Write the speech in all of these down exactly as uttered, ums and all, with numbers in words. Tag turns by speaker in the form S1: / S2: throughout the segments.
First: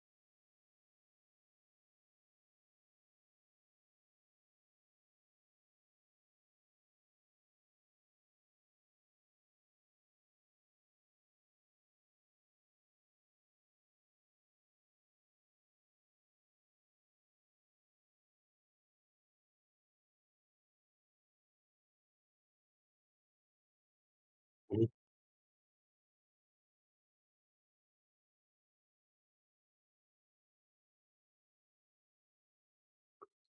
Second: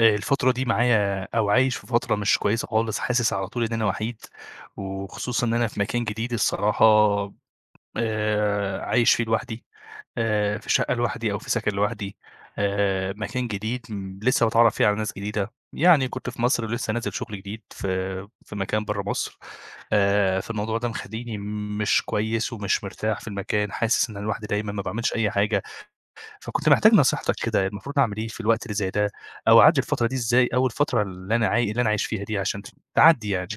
S1: آآ الفترة دي معايا أو عايش في فترة مش كويسة خالص، حاسس على طول إن أنا وحيد، وخصوصًا إن أنا في مكان جديد الصراحة. آآ عايش فيه لوحدي، آآ في شقة لوحدي أو في سكن لوحدي. آآ مكان جديد م لسه باتعرّف فيه على ناس جديدة، يعني كنت في مصر ولسه نازل شغل جديد في في مكان برّه مصر. آآ فالموضوع ده مخلّيني مش كويس ومش مرتاح في المكان، حاسس إن أنا لوحدي دايمًا، ما
S2: إمم.
S1: باعملش أي حاجة. فكنت محتاج نصيحتك كده، المفروض أعمل إيه في الوقت اللي زي ده، أو أعدّي الفترة دي إزاي أو الفترة اللي أنا عاي اللي أنا عايش فيها دي عشان ت تعدّي يعني؟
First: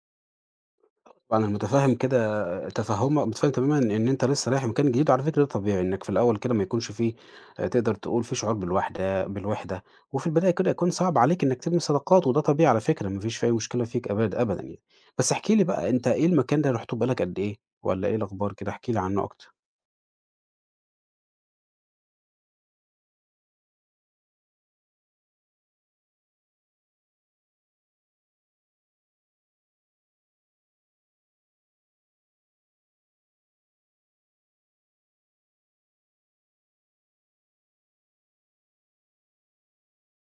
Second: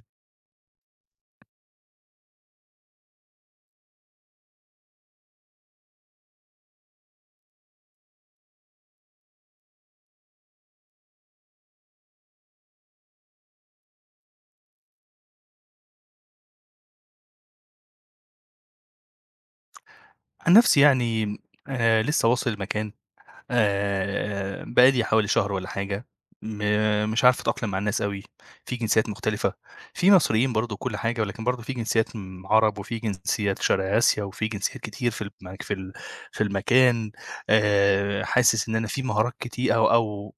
S2: طبعًا أنا متفهم كده تفهُّم متفهم تمامًا إن أنت لسه رايح مكان جديد، وعلى فكرة ده طبيعي إنك في الأول كده ما يكونش في آآ تقدر تقول في شعور بالوحدة بالوحدة، وفي البداية كده يكون صعب عليك إنك تبني صداقات، وده طبيعي على فكرة ما فيش في أي مشكلة فيك أبد أبدًا يعني. بس احكِ لي بقى أنت إيه المكان ده، رُحته بقى لك قد إيه، والّا إيه الأخبار كده؟ احكِ لي عنه أكتر.
S1: عن نفسي يعني آآ لسه واصل المكان، آآ بقى لي حوالي شهر والّا حاجة. م مش عارف أتأقلم مع الناس أوي، في جنسيات مختلفة، في مصريين برضه وكل حاجة، ولكن برضه في جنسيات م عرب وفي جنسيات شرق آسيا وفي جنسيات كتير في الم في ال في المكان. آآ حاسس إن أنا في مهارات كتي أو أو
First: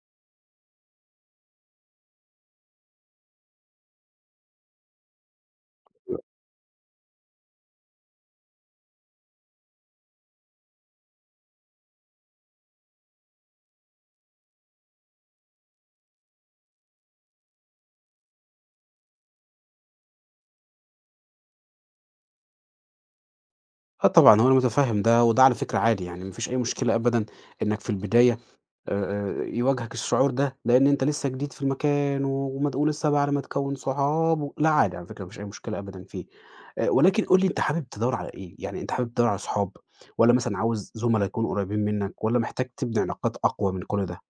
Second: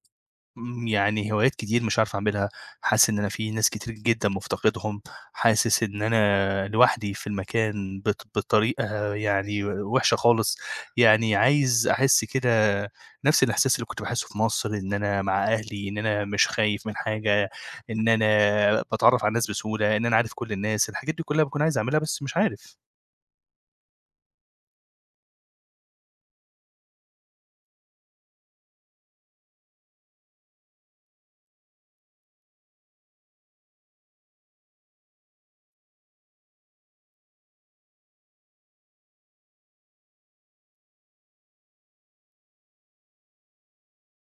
S1: إمم، يعني هوايات كتير مش عارف أعملها، حاسس إن أنا في ناس كتير جدًا مُفتقدهم، حاسس إن أنا لوحدي في المكان بط بطريقة يعني وِحشة خالص، يعني عايز أحس كده نفس الإحساس اللي كنت باحسه في مصر، إن أنا مع أهلي، إن أنا مش خايف من حاجة، إن أنا باتعرّف على الناس بسهولة، إن أنا عارف كل الناس، الحاجات دي كلّها باكون عايز أعملها بس مش عارف.
S2: آه، طبعًا، هو أنا متفهم ده، وده على فكرة عادي يعني ما فيش أي مشكلة أبدًا إنك في البداية آآ، آآ، يواجهك الشعور ده، لإن أنت لسه جديد في المكان ومد ولسه بقى على ما تكوّن صحاب، و لا عادي على فكرة، ما فيش أي مشكلة أبدًا فيه. آآ، ولكن قُل لي أنت حابب تدوّر على إيه؟ يعني أنت حابب تدوّر على صحاب، والّا مثلًا عاوز زُملا يكونوا قريبين منك، والّا محتاج تبني علاقات أقوى من كل ده؟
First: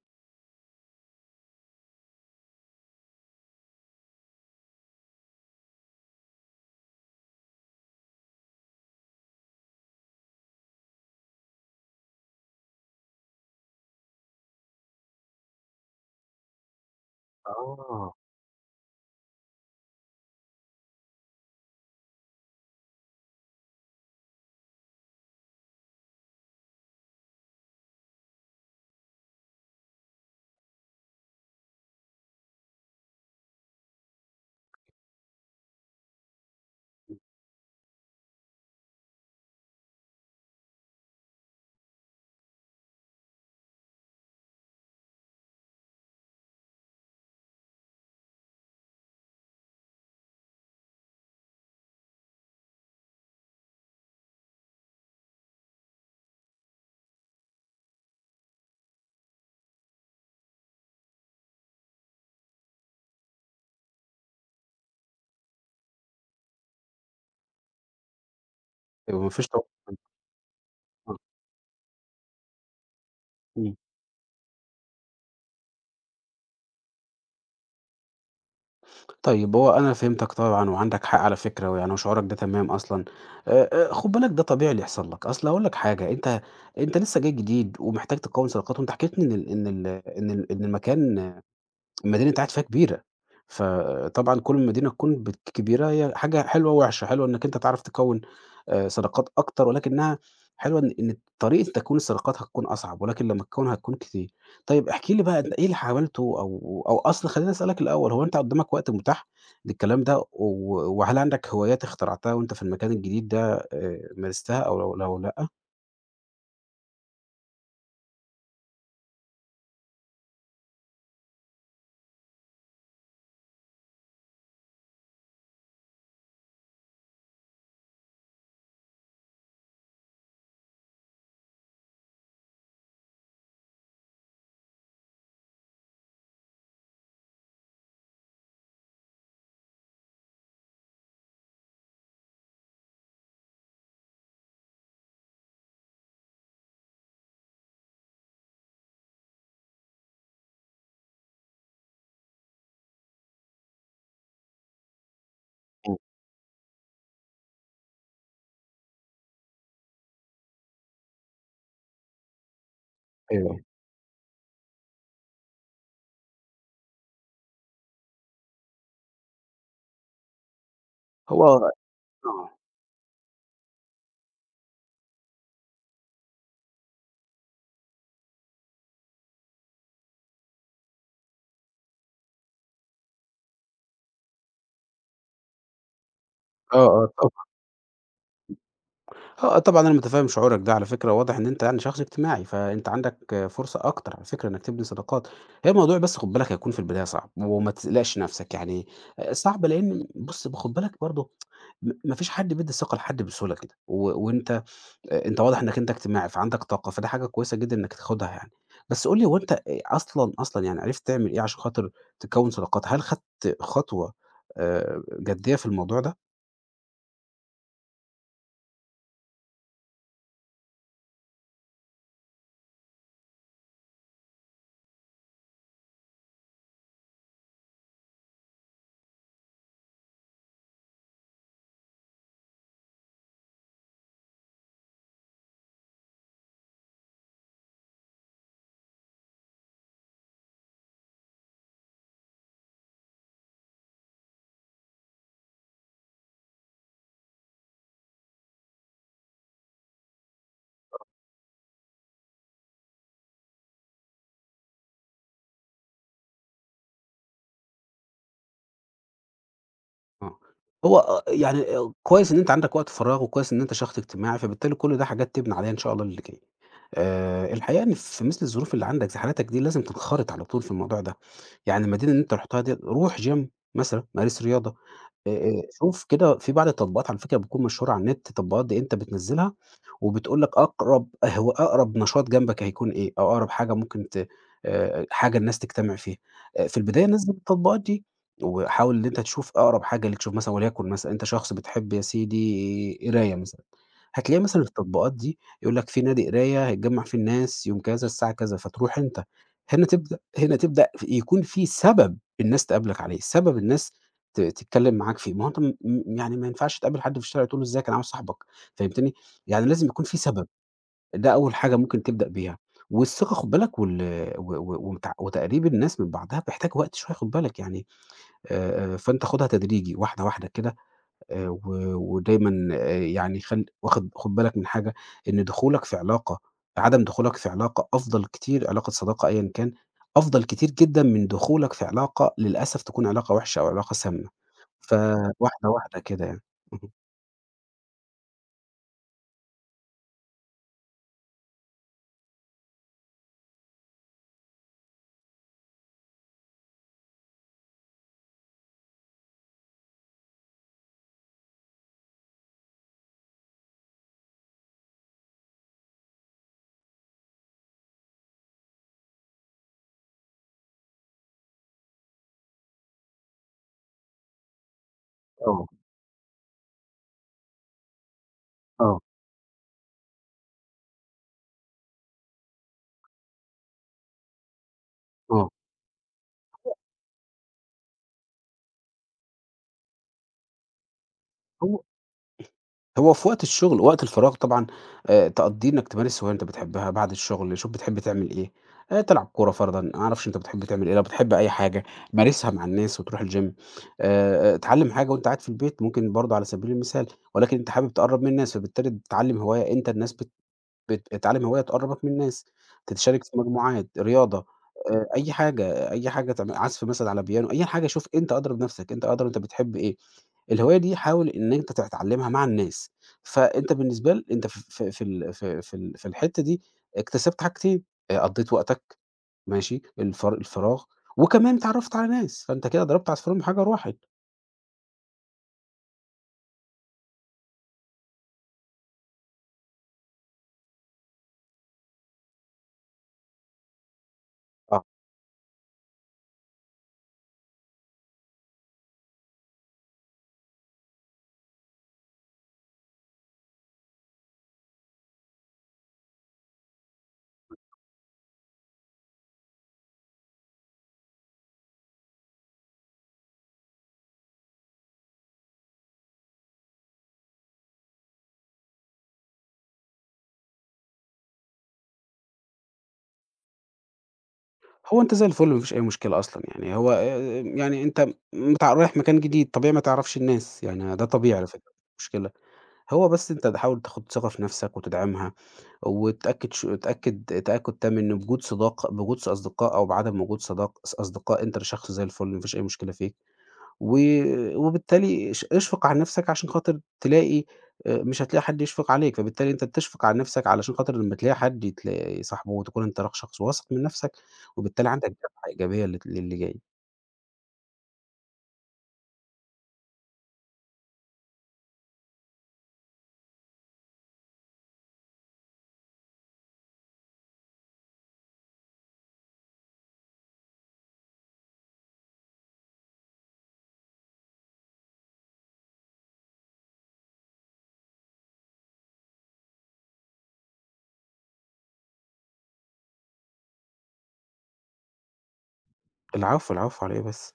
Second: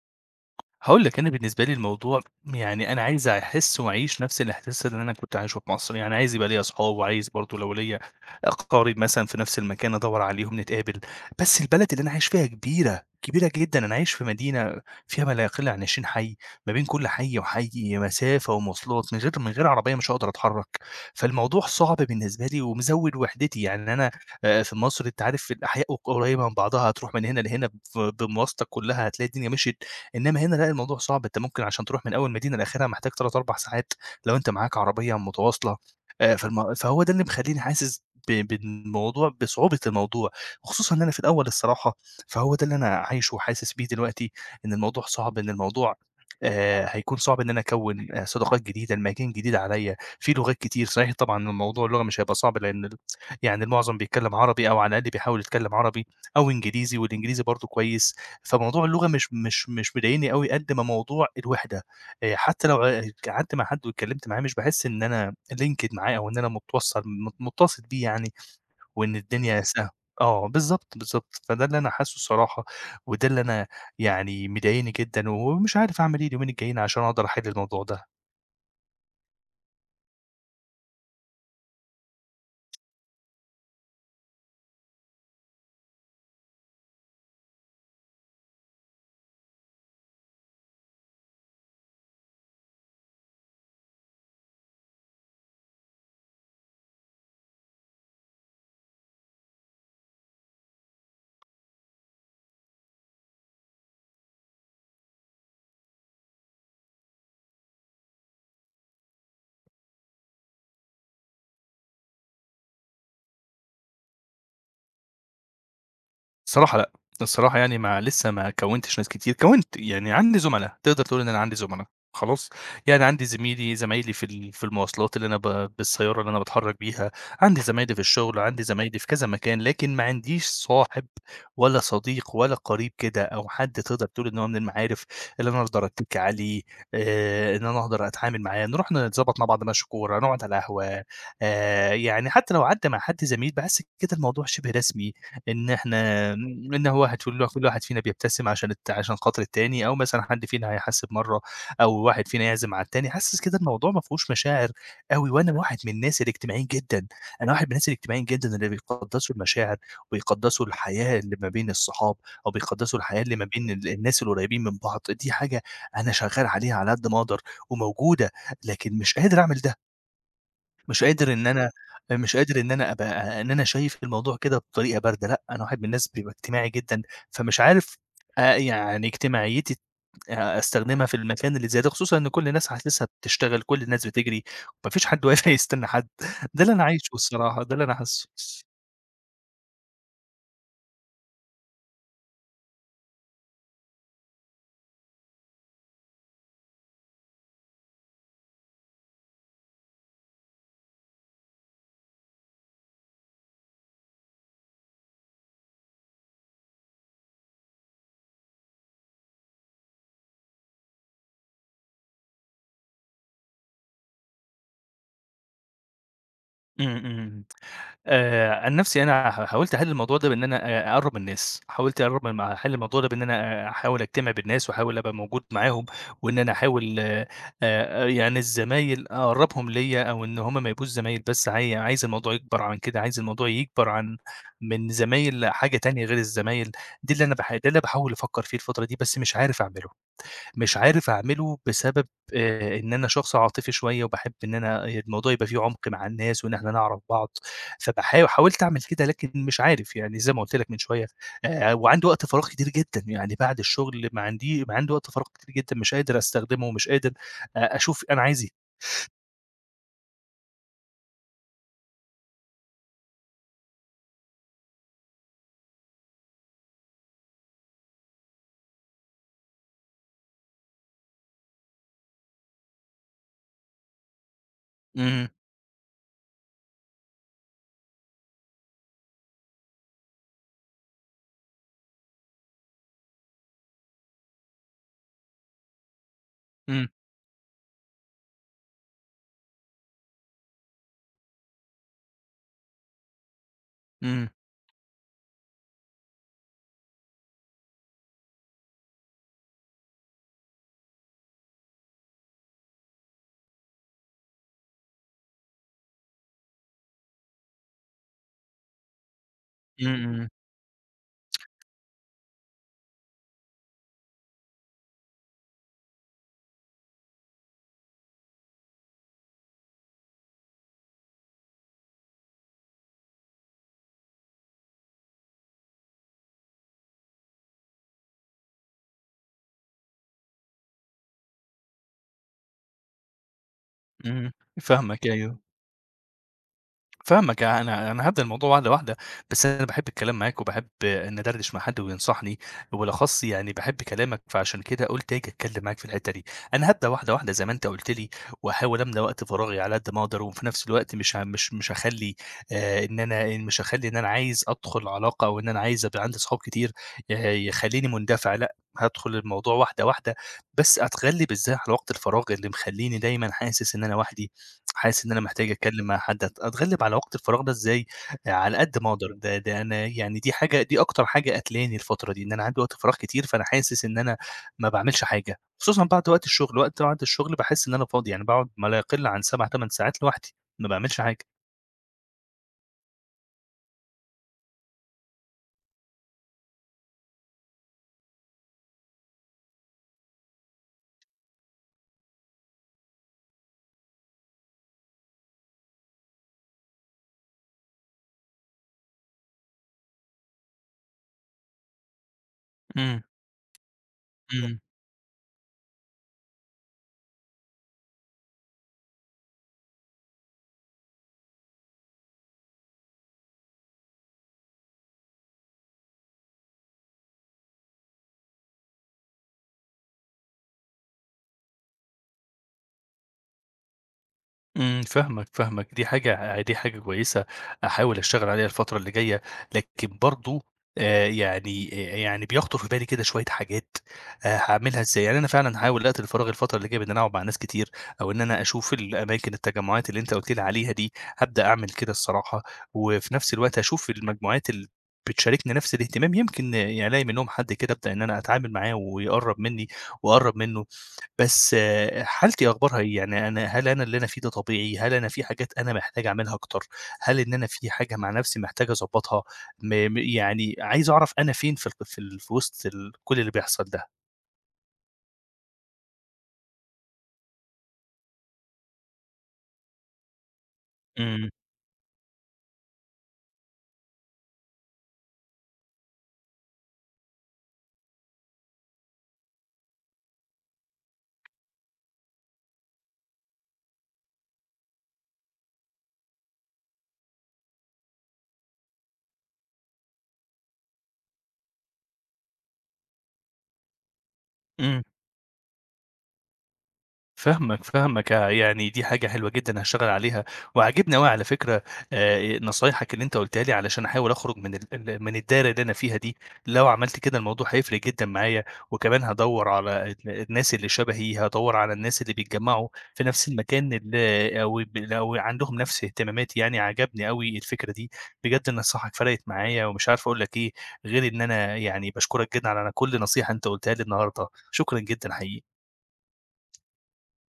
S1: هاقول لك أنا بالنسبة لي الموضوع يعني أنا عايز أحس وأعيش نفس الإحساس اللي أنا كنت عايشه في مصر، يعني عايز يبقى ليّا أصحاب وعايز برضه لو ليّا أقارب مثلًا في نفس المكان أدوّر عليهم نتقابل. بس البلد اللي أنا عايش فيها كبيرة، كبيرة جدًا، أنا عايش في مدينة فيها ما لا يقل عن 20 حي، ما بين كل حي وحي
S2: آه.
S1: مسافة ومواصلات، من غير من غير عربية مش هاقدر أتحرك. فالموضوع صعب بالنسبة لي ومزوّد وحدتي، يعني أنا آآ في مصر أنت عارف الأحياء ق قريبة من بعضها، هتروح من هنا لهنا ف بمواصلتك كلها هتلاقي الدنيا مشيت، إنما هنا لأ، الموضوع صعب، أنت ممكن عشان تروح من أول مدينة لآخرها محتاج تلات ساعات، 4 ساعات لو أنت معاك عربية متواصلة. آآ، فالم فهو ده اللي مخلّيني حاسس ب بالموضوع بصعوبة الموضوع، خصوصًا إن أنا في الأول الصراحة، فهو ده اللي أنا عايشه وحاسس بيه دلوقتي، إن الموضوع صعب، إن الموضوع آآ، هيكون صعب إن أنا أكوّن آآ، صداقات جديدة، المكان جديد عليّا، في لغات كتير، صحيح طبعًا الموضوع اللغة مش هيبقى صعب لأن ال يعني المعظم بيتكلّم عربي أو على الأقل بيحاول يتكلّم عربي أو إنجليزي والإنجليزي برضه كويس. فموضوع اللغة مش مش مش مضايقني أوي قد ما موضوع الوِحدة، آآ حتى لو ق قعدت مع حد واتكلمت معاه مش باحس إن أنا linked معاه أو إن أنا متوصّل مت متّصل بيه يعني، وإن
S2: ما فيش.
S1: الدنيا سه آه بالضبط،
S2: آه،
S1: بالضبط، فده اللي أنا حاسّه الصراحة، وده اللي أنا
S2: إمم.
S1: يعني مضايقني جدًا ومش عارف أعمل إيه اليومين الجايين عشان أقدر أحِل الموضوع ده.
S2: طيب هو أنا فهمتك طبعًا، وعندك حق على فكرة، ويعني وشعورك ده تمام أصلًا. آآ، آآ، خُد بالك ده طبيعي اللي يحصل لك، أصل هاقول لك حاجة، أنت أنت لسه جاي جديد ومحتاج تكوّن صداقات، وأنت حكيت لي إن ال إن ال إن ال إن المكان المدينة أنت قاعد فيها كبيرة. فطبعًا كل ما المدينة تكون بت كبيرة، هي حاجة حلوة ووحشة. حلوة إنّك أنت تعرف تكوّن آآ صداقات أكتر، ولكنها حلوة إن إن طريقة تكوين الصداقات هتكون أصعب، ولكن لمّا تكوّنها هتكون كتير. طيب احكِ لي بقى أنت إيه اللي عملته، أو أو أصل خلّيني أسألك الأول، هو أنت قدّامك وقت متاح للكلام ده، و وهل عندك هوايات اخترعتها وأنت في المكان الجديد ده، آآ مارستها، أو لو لو لأ؟
S1: الصراحة لأ، الصراحة يعني ما لسه ما كوّنتش ناس كتير، كوّنت يعني عندي زُملا، تقدر تقول إن أنا عندي زُملا، خلاص؟ يعني عندي زميلي زمايلي في ال في المواصلات اللي أنا ب بالسيارة اللي أنا باتحرّك بيها، عندي زمايلي في الشغل، عندي زمايلي في كذا مكان، لكن ما عنديش صاحب ولا صديق ولا قريب كده أو حد تقدر تقول إن هو من المعارف اللي أنا أقدر أتّكي عليه، آآ إن أنا أقدر أتعامل معاه، نروح نتضبط مع بعض ماتش كورة، نقعد على القهوة. آآ يعني حتّى لو قعدت مع حد زميل باحس كده الموضوع شِبه رسمي، إن إحنا م إن هو هتقول كل واحد فينا بيبتسم عشان الت عشان خاطر التاني، أو مثلًا حد فينا هيحاسب مرّة، أو واحد فينا يعزم على التاني، حاسس كده الموضوع ما فيهوش مشاعر أوي، وأنا واحد من
S2: إمم.
S1: الناس الاجتماعيين جدًا، أنا واحد من الناس الاجتماعيين جدًا اللي بيقدّسوا المشاعر، وبيقدّسوا الحياة اللي ما بين الصحاب، أو بيقدّسوا الحياة اللي
S2: آآ
S1: ما
S2: أيوه.
S1: بين ال الناس القريبين من بعض، دي حاجة أنا شغّال عليها على قد ما أقدر وموجودة، لكن مش قادر أعمل ده. مش قادر
S2: هو
S1: إن
S2: آه،
S1: أنا مش قادر إن أنا أبقى إن أنا شايف الموضوع كده بطريقة باردة، لأ، أنا واحد من الناس بيبقى اجتماعي جدًا، فمش عارف آآ يعني اجتماعيتي آآ أستخدمها في المكان اللي زي ده، خصوصًا إن كل الناس حاسسها بتشتغل، كل الناس بتجري، ما فيش حد واقف هيستنى حد، ده اللي
S2: آه،
S1: أنا عايشه
S2: آه، طب،
S1: الصراحة، ده اللي أنا حاسه.
S2: آه، طبعًا أنا متفهم شعورك ده على فكرة. واضح إن أنت يعني شخص اجتماعي، فأنت عندك فرصة أكتر على فكرة إنك تبني صداقات. هي الموضوع بس خُد بالك هيكون في البداية صعب، وما تقلقش نفسك يعني. آه، صعب، لإن بُص، خُد بالك برضه م ما فيش حد بيدّي الثقة لحد بسهولة كده، و وأنت، آه، أنت واضح إنك أنت اجتماعي فعندك طاقة، فدي حاجة كويسة جدًا إنك تاخدها يعني. بس قُل لي هو أنت آآ أصلًا، أصلًا يعني، عرفت تعمل إيه عشان خاطر تكوّن صداقات؟ هل خدت خطوة آآ جدية في الموضوع ده؟
S1: إمم، إمم. آآ، عن نفسي أنا ح حاولت أحل الموضوع ده بإن أنا أ أقرّب من الناس، حاولت أقرّب م أحل الموضوع ده بإن أنا آه، أحاول أجتمع بالناس وأحاول أبقى موجود معاهم، وإن أنا أحاول آآ، يعني الزمايل أقرّبهم ليّا أو إن هم ما يبقوش زمايل بس، عاي عايز الموضوع يكبر عن كده، عايز الموضوع يكبر عن من زمايل لحاجة تانية غير الزمايل، دي اللي أنا باح ده اللي باحاول أفكّر فيه الفترة دي بس مش عارف أعمله. مش عارف أعمله بسبب آآ إن أنا شخص عاطفي شوية وباحب إن أنا الموضوع يبقى فيه عُمق مع الناس وإن إحنا نعرف بعض، فباحاو حاولت أعمل كده لكن مش عارف، يعني زي ما قُلت لك من شوية. آآ وعندي وقت فراغ كتير جدًا، يعني بعد الشغل ما عندي ما عندي وقت فراغ كتير جدًا مش قادر أستخدمه ومش قادر أ أشوف أنا عايز إيه.
S2: آه. هو آه، يعني، آه، كويس إن أنت عندك وقت فراغ، وكويس إن أنت شخص اجتماعي، فبالتالي كل ده حاجات تبني عليها إن شاء الله اللي جاي. آآ الحقيقة إن في مثل الظروف اللي عندك، زي حالتك دي، لازم تنخرط على طول في الموضوع ده. يعني المدينة اللي أنت رُحتها ديّة، روح gym مثلًا، مارس رياضة.
S1: إمم،
S2: آآ، آآ، شوف كده في بعض التطبيقات على فكرة بتكون مشهورة على النت، تطبيقات دي أنت بتنزّلها وبتقول لك أقرب، هو أقرب نشاط جنبك هيكون إيه، أو أقرب حاجة ممكن ت آآ، حاجة الناس تجتمع فيها. آآ، في
S1: إمم،
S2: البداية نزّل التطبيقات دي، وحاول إن أنت تشوف أقرب حاجة ليك. شوف مثلًا، وليكن مثلًا أنت شخص بتحب يا سيدي قراية مثلًا،
S1: إمم،
S2: هتلاقي مثلًا التطبيقات دي يقول لك في نادي قراية هيتجمّع فيه الناس يوم كذا الساعة كذا، فتروح أنت. هنا تبدأ هنا تبدأ، ف يكون في سبب الناس تقابلك عليه، سبب الناس ت تتكلّم معاك فيه. ما هو أنت م م يعني ما ينفعش تقابل حد في الشارع تقول له إزيك، أنا عاوز صاحبك، فهمتني؟ يعني لازم
S1: إمم،
S2: يكون في
S1: إمم،
S2: سبب. ده أول حاجة ممكن تبدأ بيها. والثقة خُد بالك، وال و و ومت وتقريب الناس من بعضها بيحتاج وقت شوية، خُد بالك يعني. آآ آآ فأنت خُدها تدريجي، واحدة، واحدة كده، آآ و ودايمًا، آآ يعني خل واخد خُد بالك من حاجة، إن دخولك في علاقة عدم دخولك في علاقة، أفضل كتير، علاقة صداقة أيًا كان، أفضل كتير جدًا من دخولك في علاقة للأسف تكون علاقة وحشة أو علاقة سامة.
S1: إمم، فاهمك، أيوه.
S2: فواحدة، واحدة كده يعني.
S1: فاهمك، يعني أنا أنا هابدأ الموضوع واحدة، واحدة، بس أنا باحب الكلام معاك وباحب إن أدردش مع حد وينصحني، وبالأخص يعني باحب كلامك، فعشان كده قُلت آجي أتكلم معاك في الحتة دي. أنا هابدأ واحدة، واحدة زي ما أنت قُلت لي، وأحاول أملى وقت فراغي على قد ما أقدر، وفي نفس الوقت مش ه مش مش هاخلّي آآ إن أنا إن مش هاخلّي إن أنا عايز أدخل علاقة، أو إن أنا عايز أبقى عندي صحاب كتير ي يخلّيني مندفع، لأ، هادخل الموضوع واحدة، واحدة، بس أتغلب إزاي على وقت الفراغ اللي مخلّيني دايمًا حاسس إن أنا وحدي، حاسس إن أنا محتاج
S2: اهم.
S1: أتكلّم مع حد أت أتغلّب على وقت الفراغ ده إزاي. آه، على قد
S2: آه،
S1: ما
S2: آه،
S1: أقدر، ده ده أنا يعني دي حاجة دي أكتر حاجة قاتلاني الفترة دي، إن أنا عندي وقت فراغ كتير، فأنا حاسس إن أنا ما باعملش حاجة،
S2: آه.
S1: خصوصًا بعد وقت الشغل، وقت بعد الشغل باحس إن أنا فاضي، يعني باقعد ما لا يقل عن سبع ساعات، 8 ساعات لوحدي، ما باعملش حاجة.
S2: هو هو في وقت الشغل، وقت الفراغ طبعًا آآ تقضّيه إنّك تمارس هواية أنت بتحبها بعد الشغل. شوف بتحب تعمل إيه، آآ تلعب كورة فرضًا، ما أعرفش أنت بتحب تعمل إيه. لو بتحب أي حاجة مارسها مع الناس، وتروح الgym، آآ اتعلّم حاجة وأنت قاعد في البيت ممكن برضه على سبيل المثال. ولكن أنت حابب تقرّب من الناس، فبالتالي بتتعلّم هواية، أنت الناس بت بتتعلم هواية تقرّبك من الناس،
S1: إمم،
S2: تتشارك في مجموعات، رياضة،
S1: إمم.
S2: آآ أي حاجة، أي حاجة، تعم عزف مثلًا على بيانو، أي حاجة. شوف أنت أدرى بنفسك، أنت أدرى أنت بتحب إيه. الهواية دي حاول إن أنت تتعلمها مع الناس، فأنت بالنسبة ل أنت ف ف في ال في في ال في الحتة دي اكتسبت حاجتين، آآ قضّيت وقتك، ماشي، الفر الفراغ، وكمان اتعرّفت على ناس، فأنت كده ضربت عصفورين بحجر واحد.
S1: إمم، فاهمك، فاهمك، دي حاجة دي حاجة كويسة أحاول أشتغل عليها الفترة اللي جاية، لكن برضه آآ يعني آآ يعني بيخطر في بالي كده شوية حاجات آآ هاعملها إزاي؟ يعني أنا فعلًا هاحاول أقتل الفراغ الفترة اللي جاية بإن أنا أقعد مع ناس كتير، أو إن أنا أشوف الأماكن التجمعات اللي أنت قُلت لي عليها دي، هابدأ أعمل كده الصراحة، وفي نفس الوقت أشوف المجموعات اللي بتشاركني نفس الاهتمام، يمكن آه، يعني ألاقي منهم حد كده أبدأ إن أنا أتعامل معاه ويقرّب منّي وأقرّب منّه. بس آه، حالتي أخبارها إيه؟ يعني أنا هل أنا اللي أنا فيه ده طبيعي، هل أنا في حاجات أنا محتاج أعملها أكتر، هل إن أنا في حاجة مع نفسي محتاج أضبّطها، م م يعني عايز أعرف أنا فين في الق في ال في وسط ال كل اللي بيحصل ده.
S2: هو أنت زي الفل، ما فيش أي مشكلة أصلًا يعني. هو آآ، يعني أنت متع رايح مكان جديد، طبيعي ما تعرفش الناس، يعني ده
S1: إمم،
S2: طبيعي على فكرة، مش مشكلة. هو بس أنت تحاول تاخد ثقة في نفسك وتدعمها، وتأكد ش تأكد تأكد تام إن بوجود صداق بوجود أصدقاء، أو بعدم وجود صداق أص أصدقاء، أنت شخص زي الفل، ما فيش أي مشكلة فيك. و وبالتالي اش اشفق على نَفْسك عشان خاطر تلاقي آآ مش هتلاقي حد يشفق عليك، فبالتالي أنت بتشفق على نَفْسك علشان خاطر لمّا تلاقي حد تلاقي صاحبه، وتكون أنت ر شخص واثق من نَفْسك،
S1: إمم.
S2: وبالتالي عندك دفعة إيجابية لت للي جاي.
S1: فاهمك، فاهمك، آآ، يعني دي حاجة حلوة جدًا هاشتغل عليها، وعاجبني أوي على فكرة آآ، نصايحك اللي أنت قُلتها لي علشان أحاول أخرج من ال ال من الدايرة اللي أنا فيها دي، لو عملت كده الموضوع هيفرق جدًا معايا، وكمان هادوّر على ال الناس اللي شبهي، هادوّر على الناس اللي بيتجمعوا في نفس المكان اللي أو ب أو عندهم نفس اهتماماتي يعني، عجبني أوي الفكرة دي، بجد نصايحك فرقت معايا ومش عارف أقول لك إيه، غير إن أنا يعني باشكرك جدًا على كل نصيحة أنت قُلتها لي النهارده، شكرًا جدًا حقيقي.
S2: العفو، العفو، على إيه بس.